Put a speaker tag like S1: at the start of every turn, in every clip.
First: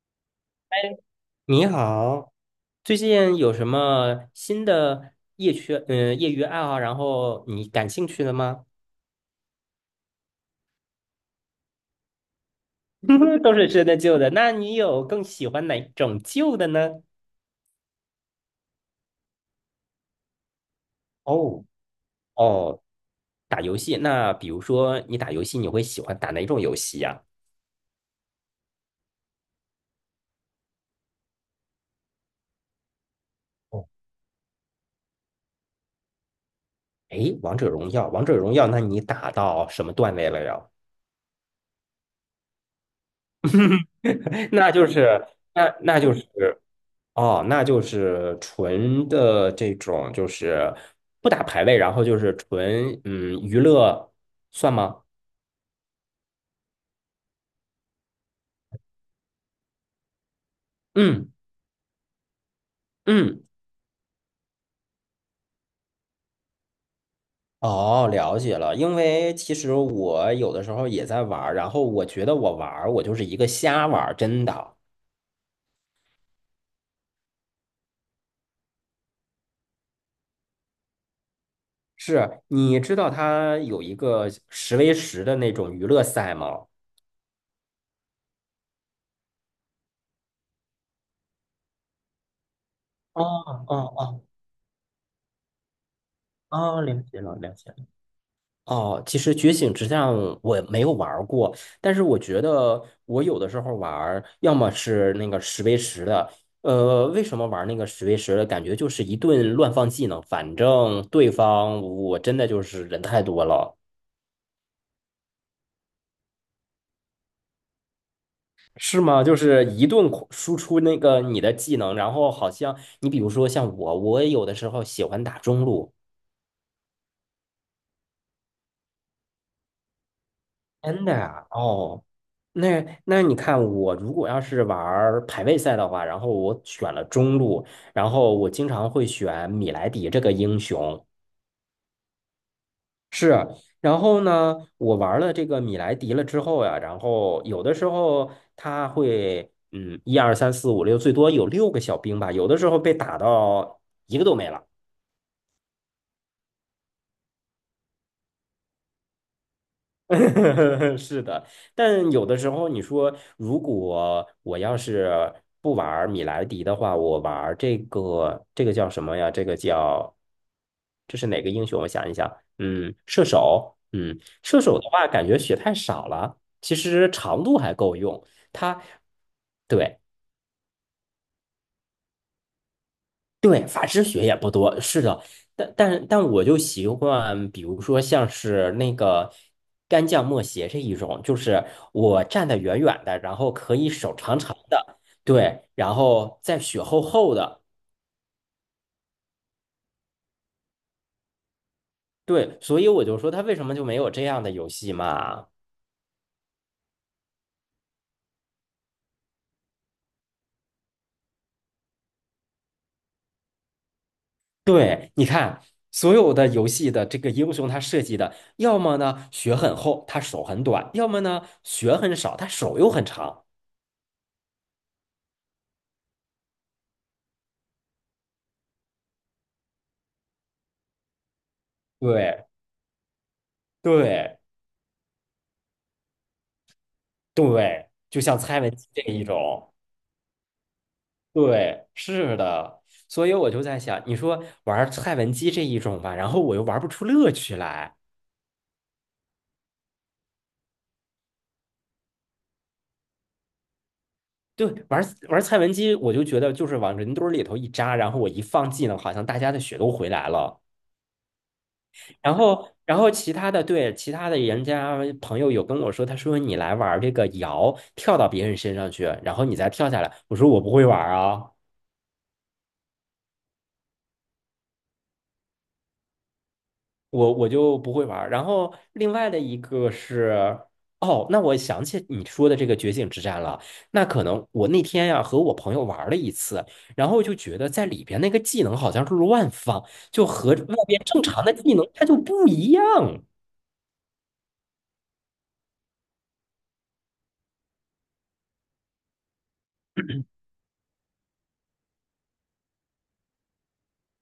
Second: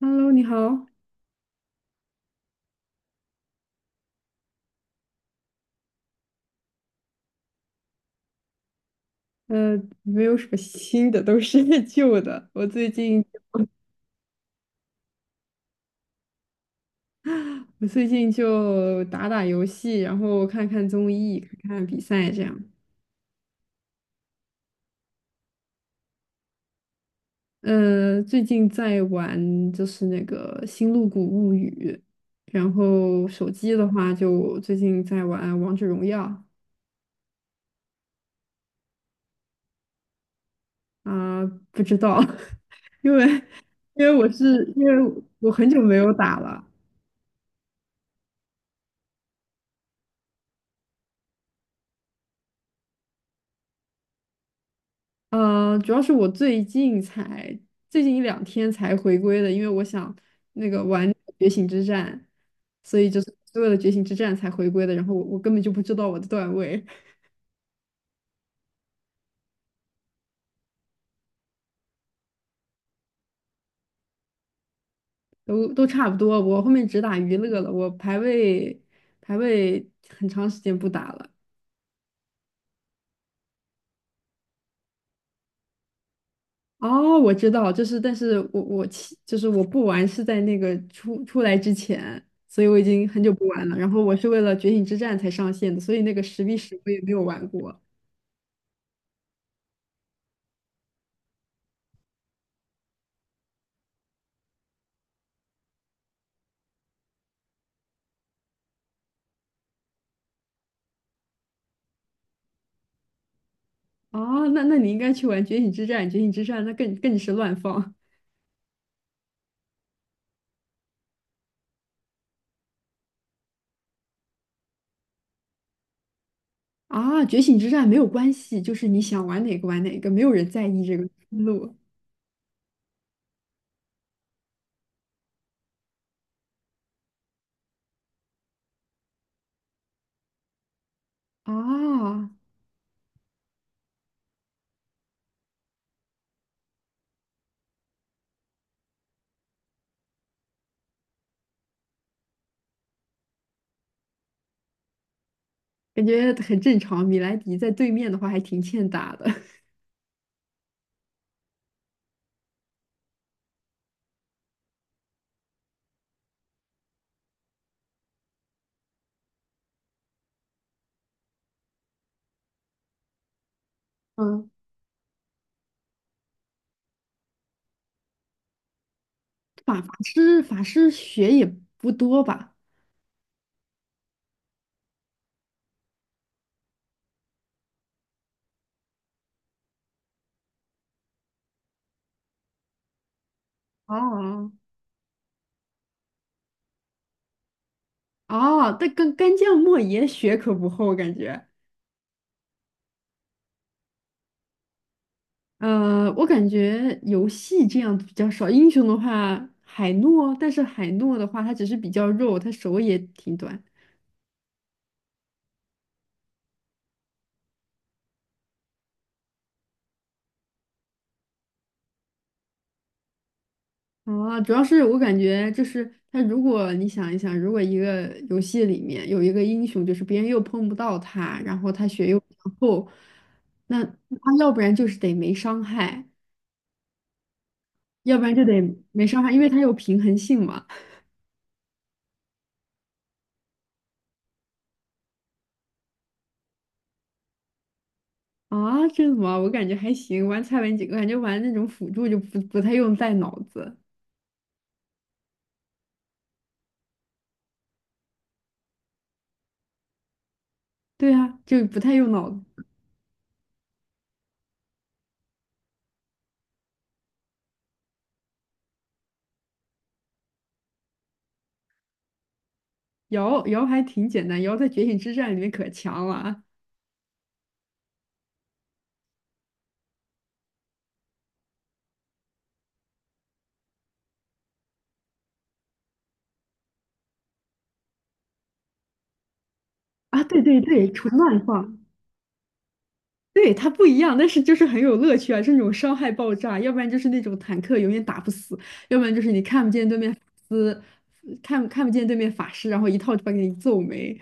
S1: Hello，你
S2: 哎，
S1: 好。
S2: 你好，最近有什么新的业余爱好，然后你感兴趣的吗？
S1: 没有什么新的，都是 旧的。
S2: 都是新的旧的，那你有更喜欢哪种旧的呢？
S1: 我最近就打打游戏，然后看看综艺，
S2: 哦
S1: 看看比赛这样。
S2: 哦，打游戏，那比如说你打游戏，你会喜欢打哪种游戏呀？
S1: 最近在玩就是那个《星露谷物语》，然后手机的
S2: 哦，
S1: 话就最近在玩《王者荣耀》。
S2: 哎，王者荣耀，王者荣耀，那你打到什么段位了呀？
S1: 啊，不知道，因为
S2: 那
S1: 因
S2: 就
S1: 为
S2: 是，
S1: 我很
S2: 那
S1: 久没
S2: 那
S1: 有
S2: 就是。
S1: 打了。
S2: 哦，那就是纯的这种，就是不打排位，然后就是纯娱乐，算吗？
S1: 主要是我最近才最近一两天才回归的，因为我想那个玩
S2: 嗯
S1: 觉醒之战，所以就是
S2: 嗯，
S1: 是为了觉醒之战才回归的。然后我根本就不知道我的段位，
S2: 哦，了解了。因为其实我有的时候也在玩儿，然后我觉得我玩儿，我就是一个瞎玩儿，真的
S1: 都差不多。我后面只打娱乐了，我排位很长时间不打了。
S2: 是。你知道它有一个十 v 十的那种娱乐赛吗？
S1: 哦，我知道，就是但是我就是我不玩是在那个出来之前，所以我已经很
S2: 哦
S1: 久不玩了。然
S2: 哦
S1: 后我
S2: 哦
S1: 是为了觉醒之战才上线的，所以那个10v10
S2: 哦，
S1: 我
S2: 了
S1: 也没
S2: 解
S1: 有
S2: 了，
S1: 玩
S2: 了解了。
S1: 过。
S2: 哦，其实觉醒之战我没有玩儿过，但是我觉得我有的时候玩儿要么是那个十 v 十的，为什么玩那个十 v 十的？感觉就是一顿乱放技能，反正对方我真的就是人太多了，
S1: 哦，那你应该去玩《觉醒之战》，《觉醒之战》那更是乱放
S2: 是吗？就是一顿狂输出那个你的技能，然后好像你比如说像我，我有的时候喜欢打中路，
S1: 啊！《觉醒之战》没有关系，就是你想玩哪个玩哪个，没有人在意这个
S2: 真
S1: 思
S2: 的啊，
S1: 路。
S2: 哦，那你看，我如果要是玩儿排位赛的话，然后我选了中路，然后我经常会选米莱狄这个英雄，
S1: 啊，
S2: 是。然后呢，我玩了这个米莱狄了之后呀，然后有的时候他会，嗯，一二三四五六，最多有六个小兵吧，有的时候被打到一个都没了。
S1: 感觉很正常。米莱迪在对面的话还挺欠打的。
S2: 是的，但有的时候你说，如果我要是不玩儿米莱狄的话，我玩儿这个这个叫什么呀？这个叫这是哪个英雄？我想一想，嗯，射手，嗯，
S1: 嗯，
S2: 射手的话，感觉血太少了，其实长度还够用。它
S1: 法法
S2: 对
S1: 师法师血也不多吧？
S2: 对，法师血也不多，是的，但我就习惯，比如说像是那个干将莫邪这一种，就是我站得远远的，然后可以手长
S1: 哦
S2: 长的，对，然后再血厚厚的，
S1: 哦，但干将莫邪血可不厚，感觉。
S2: 对，所以我就说他为什么就没有这样的游戏嘛？
S1: 我感觉游戏这样比较少，英雄的话海诺，但是海诺的话他只是比较肉，他手也挺短。
S2: 对，你看所有的游戏的这个英雄，他设计的要么呢血很厚，他手很短，要么呢血很少，他手又很长，
S1: 啊，主要是我感觉就是他，如果你想一想，如果一个游戏里面有一个英雄，就是别人又碰不到他，然后他血又比较
S2: 对
S1: 厚，那他
S2: 对。
S1: 要不然就是得没伤害，
S2: 对，
S1: 要
S2: 就
S1: 不然
S2: 像
S1: 就得
S2: 蔡文姬这
S1: 没伤
S2: 一
S1: 害，因为他有
S2: 种，
S1: 平衡性嘛。
S2: 对，是的，所以我就在想，你说玩蔡文姬这一种吧，然后我又玩不出乐趣来。
S1: 啊，这怎么？我感觉还行，玩蔡文姬，我感觉玩那种辅助就不太用带脑子。
S2: 对，玩蔡文姬，我就觉得就是往人堆儿里头一扎，然后我一放技能，好像大家的血都回来了。
S1: 对啊，就不太用脑
S2: 然
S1: 子。
S2: 后，然后其他的对其他的人家朋友有跟我说，他说你来玩这个瑶，跳到别人身上去，然后你再跳下来。我说我不会玩啊。
S1: 瑶还挺简单，瑶在《觉醒之战》里面可强了啊！
S2: 我就不会玩儿。然后另外的一个是，哦，那我想起你说的这个觉醒之战了。那可能我那天呀、和我朋友玩儿了一次，然后就觉得在里边那个技能好像是乱放，
S1: 啊，
S2: 就
S1: 对
S2: 和
S1: 对
S2: 外
S1: 对，
S2: 边
S1: 纯
S2: 正
S1: 乱
S2: 常的技
S1: 放。
S2: 能它就不一样。
S1: 对，它不一样，但是就是很有乐趣啊！这种伤害爆炸，要不然就是那种坦克永远打不死，要不然就是你看不见对面法师，看不见对面法师，然后一套就把给你揍没。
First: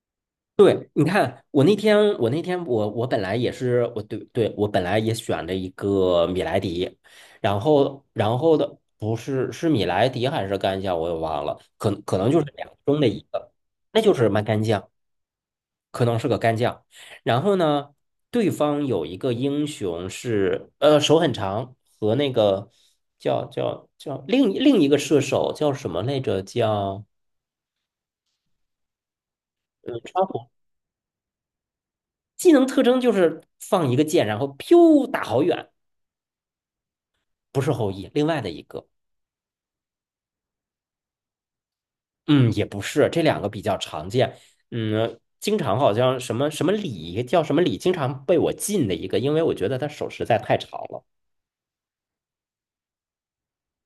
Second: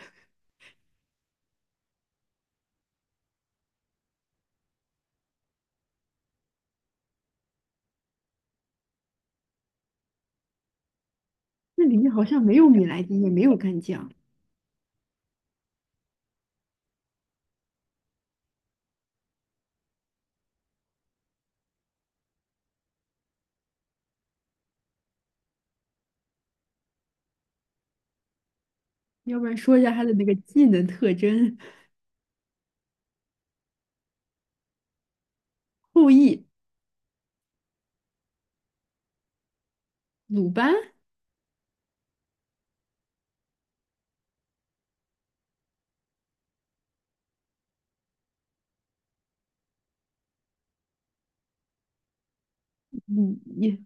S2: 对，你看，我那天，我那天我，我本来也是，我对对，我本来也选了一个米莱狄，然后不是是米莱狄还是干将，我也忘了，
S1: 那
S2: 可
S1: 里面
S2: 可
S1: 好
S2: 能就
S1: 像
S2: 是
S1: 没有
S2: 两个
S1: 米
S2: 中
S1: 莱
S2: 的一
S1: 狄，也没
S2: 个，
S1: 有干
S2: 那
S1: 将，
S2: 就是蛮干将，可能是个干将。然后呢，对方有一个英雄是呃手很长和那个叫另一个射手叫什么来着？叫
S1: 要不然说一下他的那
S2: 川
S1: 个
S2: 普
S1: 技能特征。
S2: 技能特征就是放一个箭，然后飘打好远，
S1: 后羿、
S2: 不是后羿，另外的一个，
S1: 鲁班，
S2: 嗯，也不是，这两个比较常见，嗯，经常好像什么什么李叫什么李，经常被我禁的一个，因为我觉得他手实在太长了。
S1: 李你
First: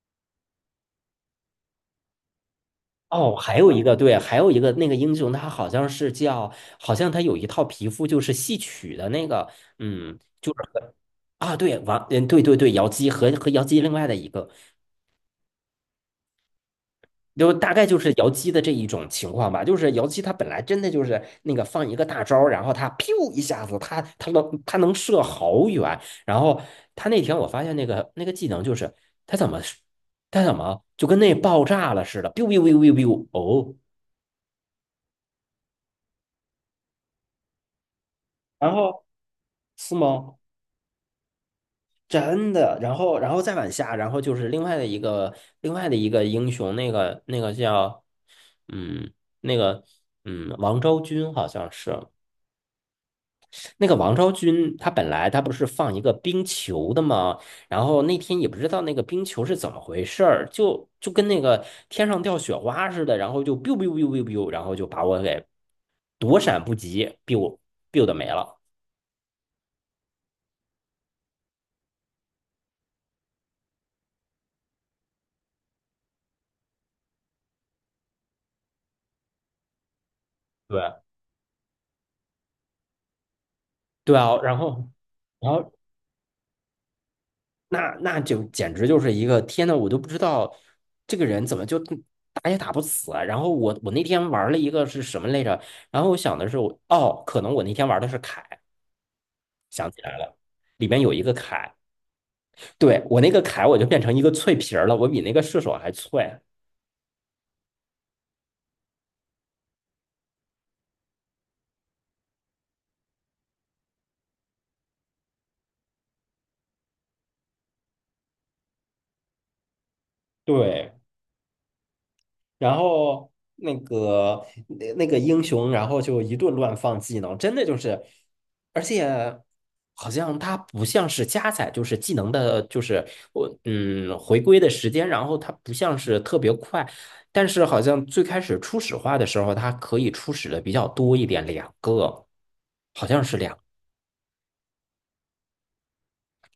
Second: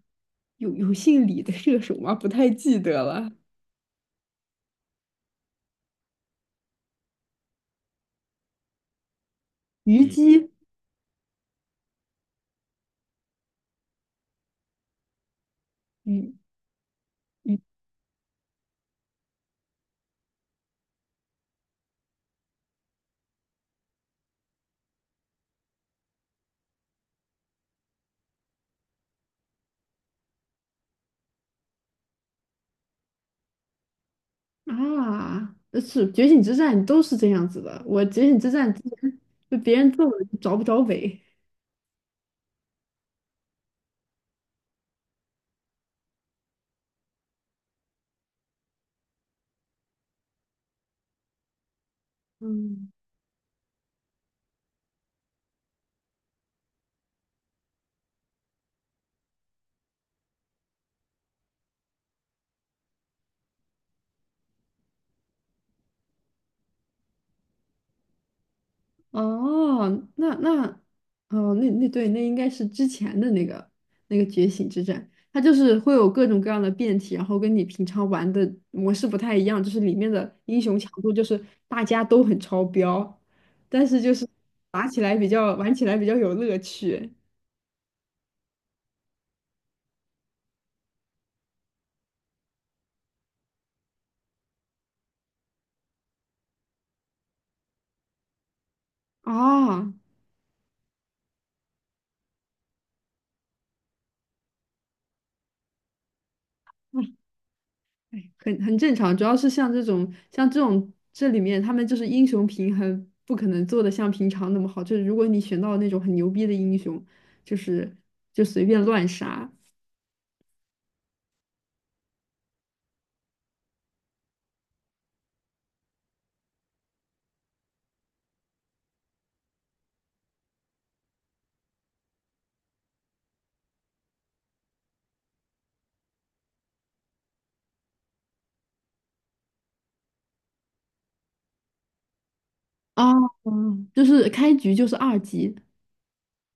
S1: 有姓李的射手吗？不太记得了。
S2: 哦，还有一个对，还有一个那个英雄，他好像是叫，好像他有一套皮肤就是戏曲的那个，
S1: 虞
S2: 嗯，
S1: 姬。
S2: 就是啊，对，王，嗯，对对对，瑶姬和瑶姬另外的一个。
S1: 嗯
S2: 就
S1: 嗯
S2: 大概就是姚姬的这一种情况吧，就是姚姬她本来真的就是那个放一个大招儿然后她 piu 一下子，她能射好远，然后她那天我发现那个那个技能就是她怎么她怎么就跟那爆炸了似的，biu biu biu biu biu，哦，
S1: 啊，是《觉醒之战》都是这样子的。我《觉醒之战》
S2: 然
S1: 之
S2: 后
S1: 前就别人
S2: 是
S1: 揍我就
S2: 吗？
S1: 找不着北。
S2: 真的，然后再往下，然后就是另外的一个英雄，那个叫嗯那个王昭君好像是，
S1: 嗯，
S2: 那个王昭君，她本来她不是放一个冰球的吗？然后那天也不知道那个冰球是怎么回事儿，就跟那个天上掉雪花似的，然后就 biu biu biu biu biu，然后就把我给躲闪不及，biu biu 的没了。
S1: 哦，那那哦，那对，那应该是之前的那个觉醒之战，它就是会有各种各样的变体，然后跟你平常玩的模式不太一样，就是里面的英雄强
S2: 对
S1: 度就是大家都很超标，但是就
S2: 对
S1: 是
S2: 啊，然
S1: 打
S2: 后
S1: 起来比
S2: 然
S1: 较
S2: 后
S1: 玩起来比较有乐趣
S2: 那就简直就是一个天呐，我都不知道这个人怎么就打也打不死啊。然后我那天玩了一个是什么来着？然后我想的是我哦，可能我那天玩的是凯。
S1: 啊。
S2: 想起来了，里面有一个铠，对，我那个铠我就变成一个脆皮儿了，我比那个射手还脆。
S1: 哎，很正常，主要是像这种这里面，他们就是英雄平衡不可能做的像平常那么好。就是如果你选到那种很牛逼的英雄，就是就随便乱杀
S2: 对，然后那个英雄，然后就一顿乱放技能，真的就是，而且好像它不像是加载，就是技能的，就是我回归的时间，然后它不像是特别快，但是好像最开始初始化的时候，它可以初始的比较多一点，两个好
S1: 啊。
S2: 像是两
S1: 就是开局就是2级。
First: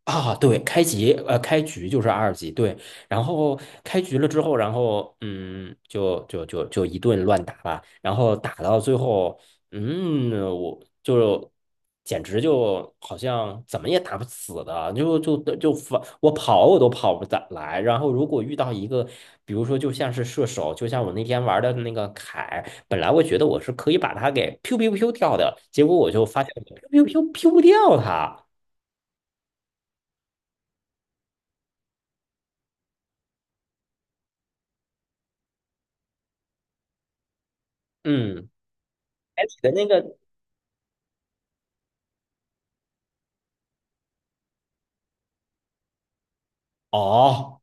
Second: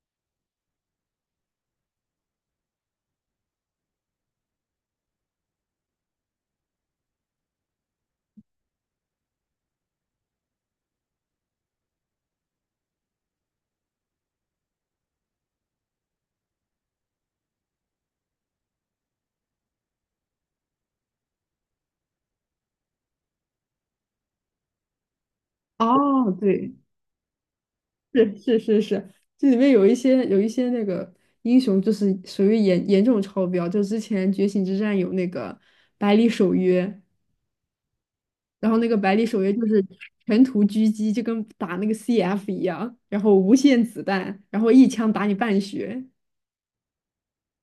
S2: 啊，对，开局就是二级，对，然后开局了之后，然后就一顿乱打吧，然后打到最后，嗯，我就简直就好像怎么也打不死的，就反我跑我都跑不咋来，然后如果遇到一个，比如说就像是射手，就像我那天玩的那个凯，本来我觉得我是可以把他给 pew pew pew 掉的，结果我就
S1: 哦，
S2: 发现我
S1: 对，
S2: pew pew pew p e 不掉
S1: 是
S2: 他，
S1: 是是是，这里面有一些那个英雄就是属于严重超标，就之前觉醒之战有那个百里守约。
S2: 嗯。
S1: 然后那个百里守
S2: 海里
S1: 约就
S2: 的
S1: 是
S2: 那个，
S1: 全图狙击，就跟打那个 CF 一样，然后无限子弹，然后一枪打你半血。
S2: 哦，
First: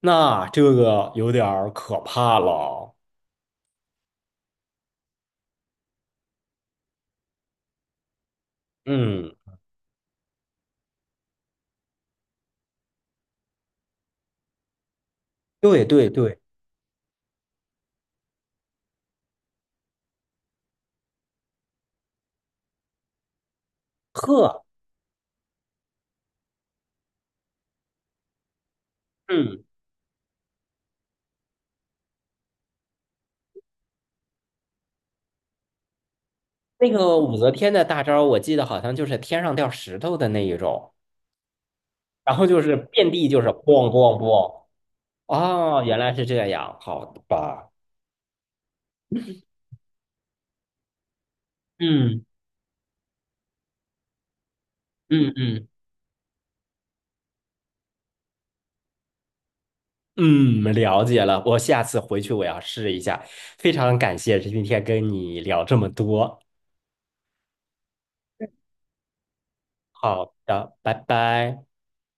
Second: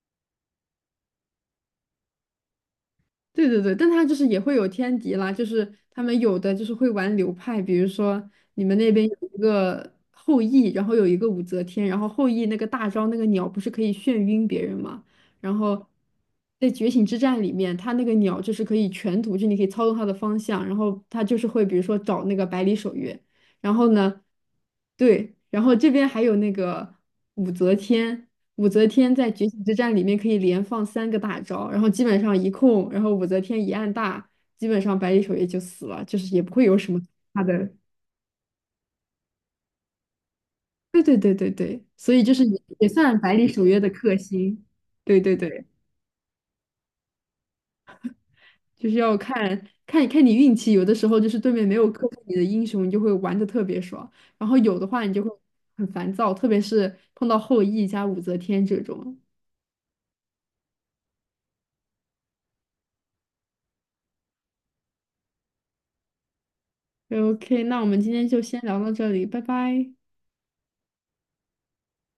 S2: 那这个有点儿可怕了。
S1: 对对对，但他就是也会有天敌啦，就是他们有的就是会玩流派，比如说你们那边有
S2: 嗯，
S1: 一个后羿，然后有一个武则天，然后后羿那个大招那个鸟不是可以眩晕别人吗？然后
S2: 对对对，
S1: 在觉醒之战里面，他那个鸟就是可以全图，就你可以操纵它的方向，然后他就是会比如说找那个百里守约。然后呢，
S2: 呵，
S1: 对，然后这边还有那个武则天，武则天在觉醒
S2: 嗯，
S1: 之战里面可以连放三个大招，然后基本上一控，然后武则天一按大，基本上百里守约就死了，就是也不会有
S2: 那
S1: 什么
S2: 个武
S1: 大
S2: 则
S1: 的。
S2: 天的大招，我记得好像就是天上掉石头的那一种，
S1: 对对对对对，所以就
S2: 然
S1: 是
S2: 后
S1: 也
S2: 就是
S1: 也
S2: 遍
S1: 算
S2: 地
S1: 百
S2: 就
S1: 里
S2: 是
S1: 守约的
S2: 咣
S1: 克
S2: 咣
S1: 星。
S2: 咣。
S1: 对对对，
S2: 哦，原来是这样，好的吧。
S1: 就是要看你运气，有的时候就是对面没有克制
S2: 嗯
S1: 你的英雄，你就会玩的特别爽，然后有的话你就会
S2: 嗯嗯
S1: 很烦躁，特别是碰到后羿加武则天这种。
S2: 嗯，了解了，我下次回去我要试一下。非常感谢今天跟你聊这么多，
S1: OK，那我们今天就先聊到这里，拜拜。
S2: 好的，拜拜。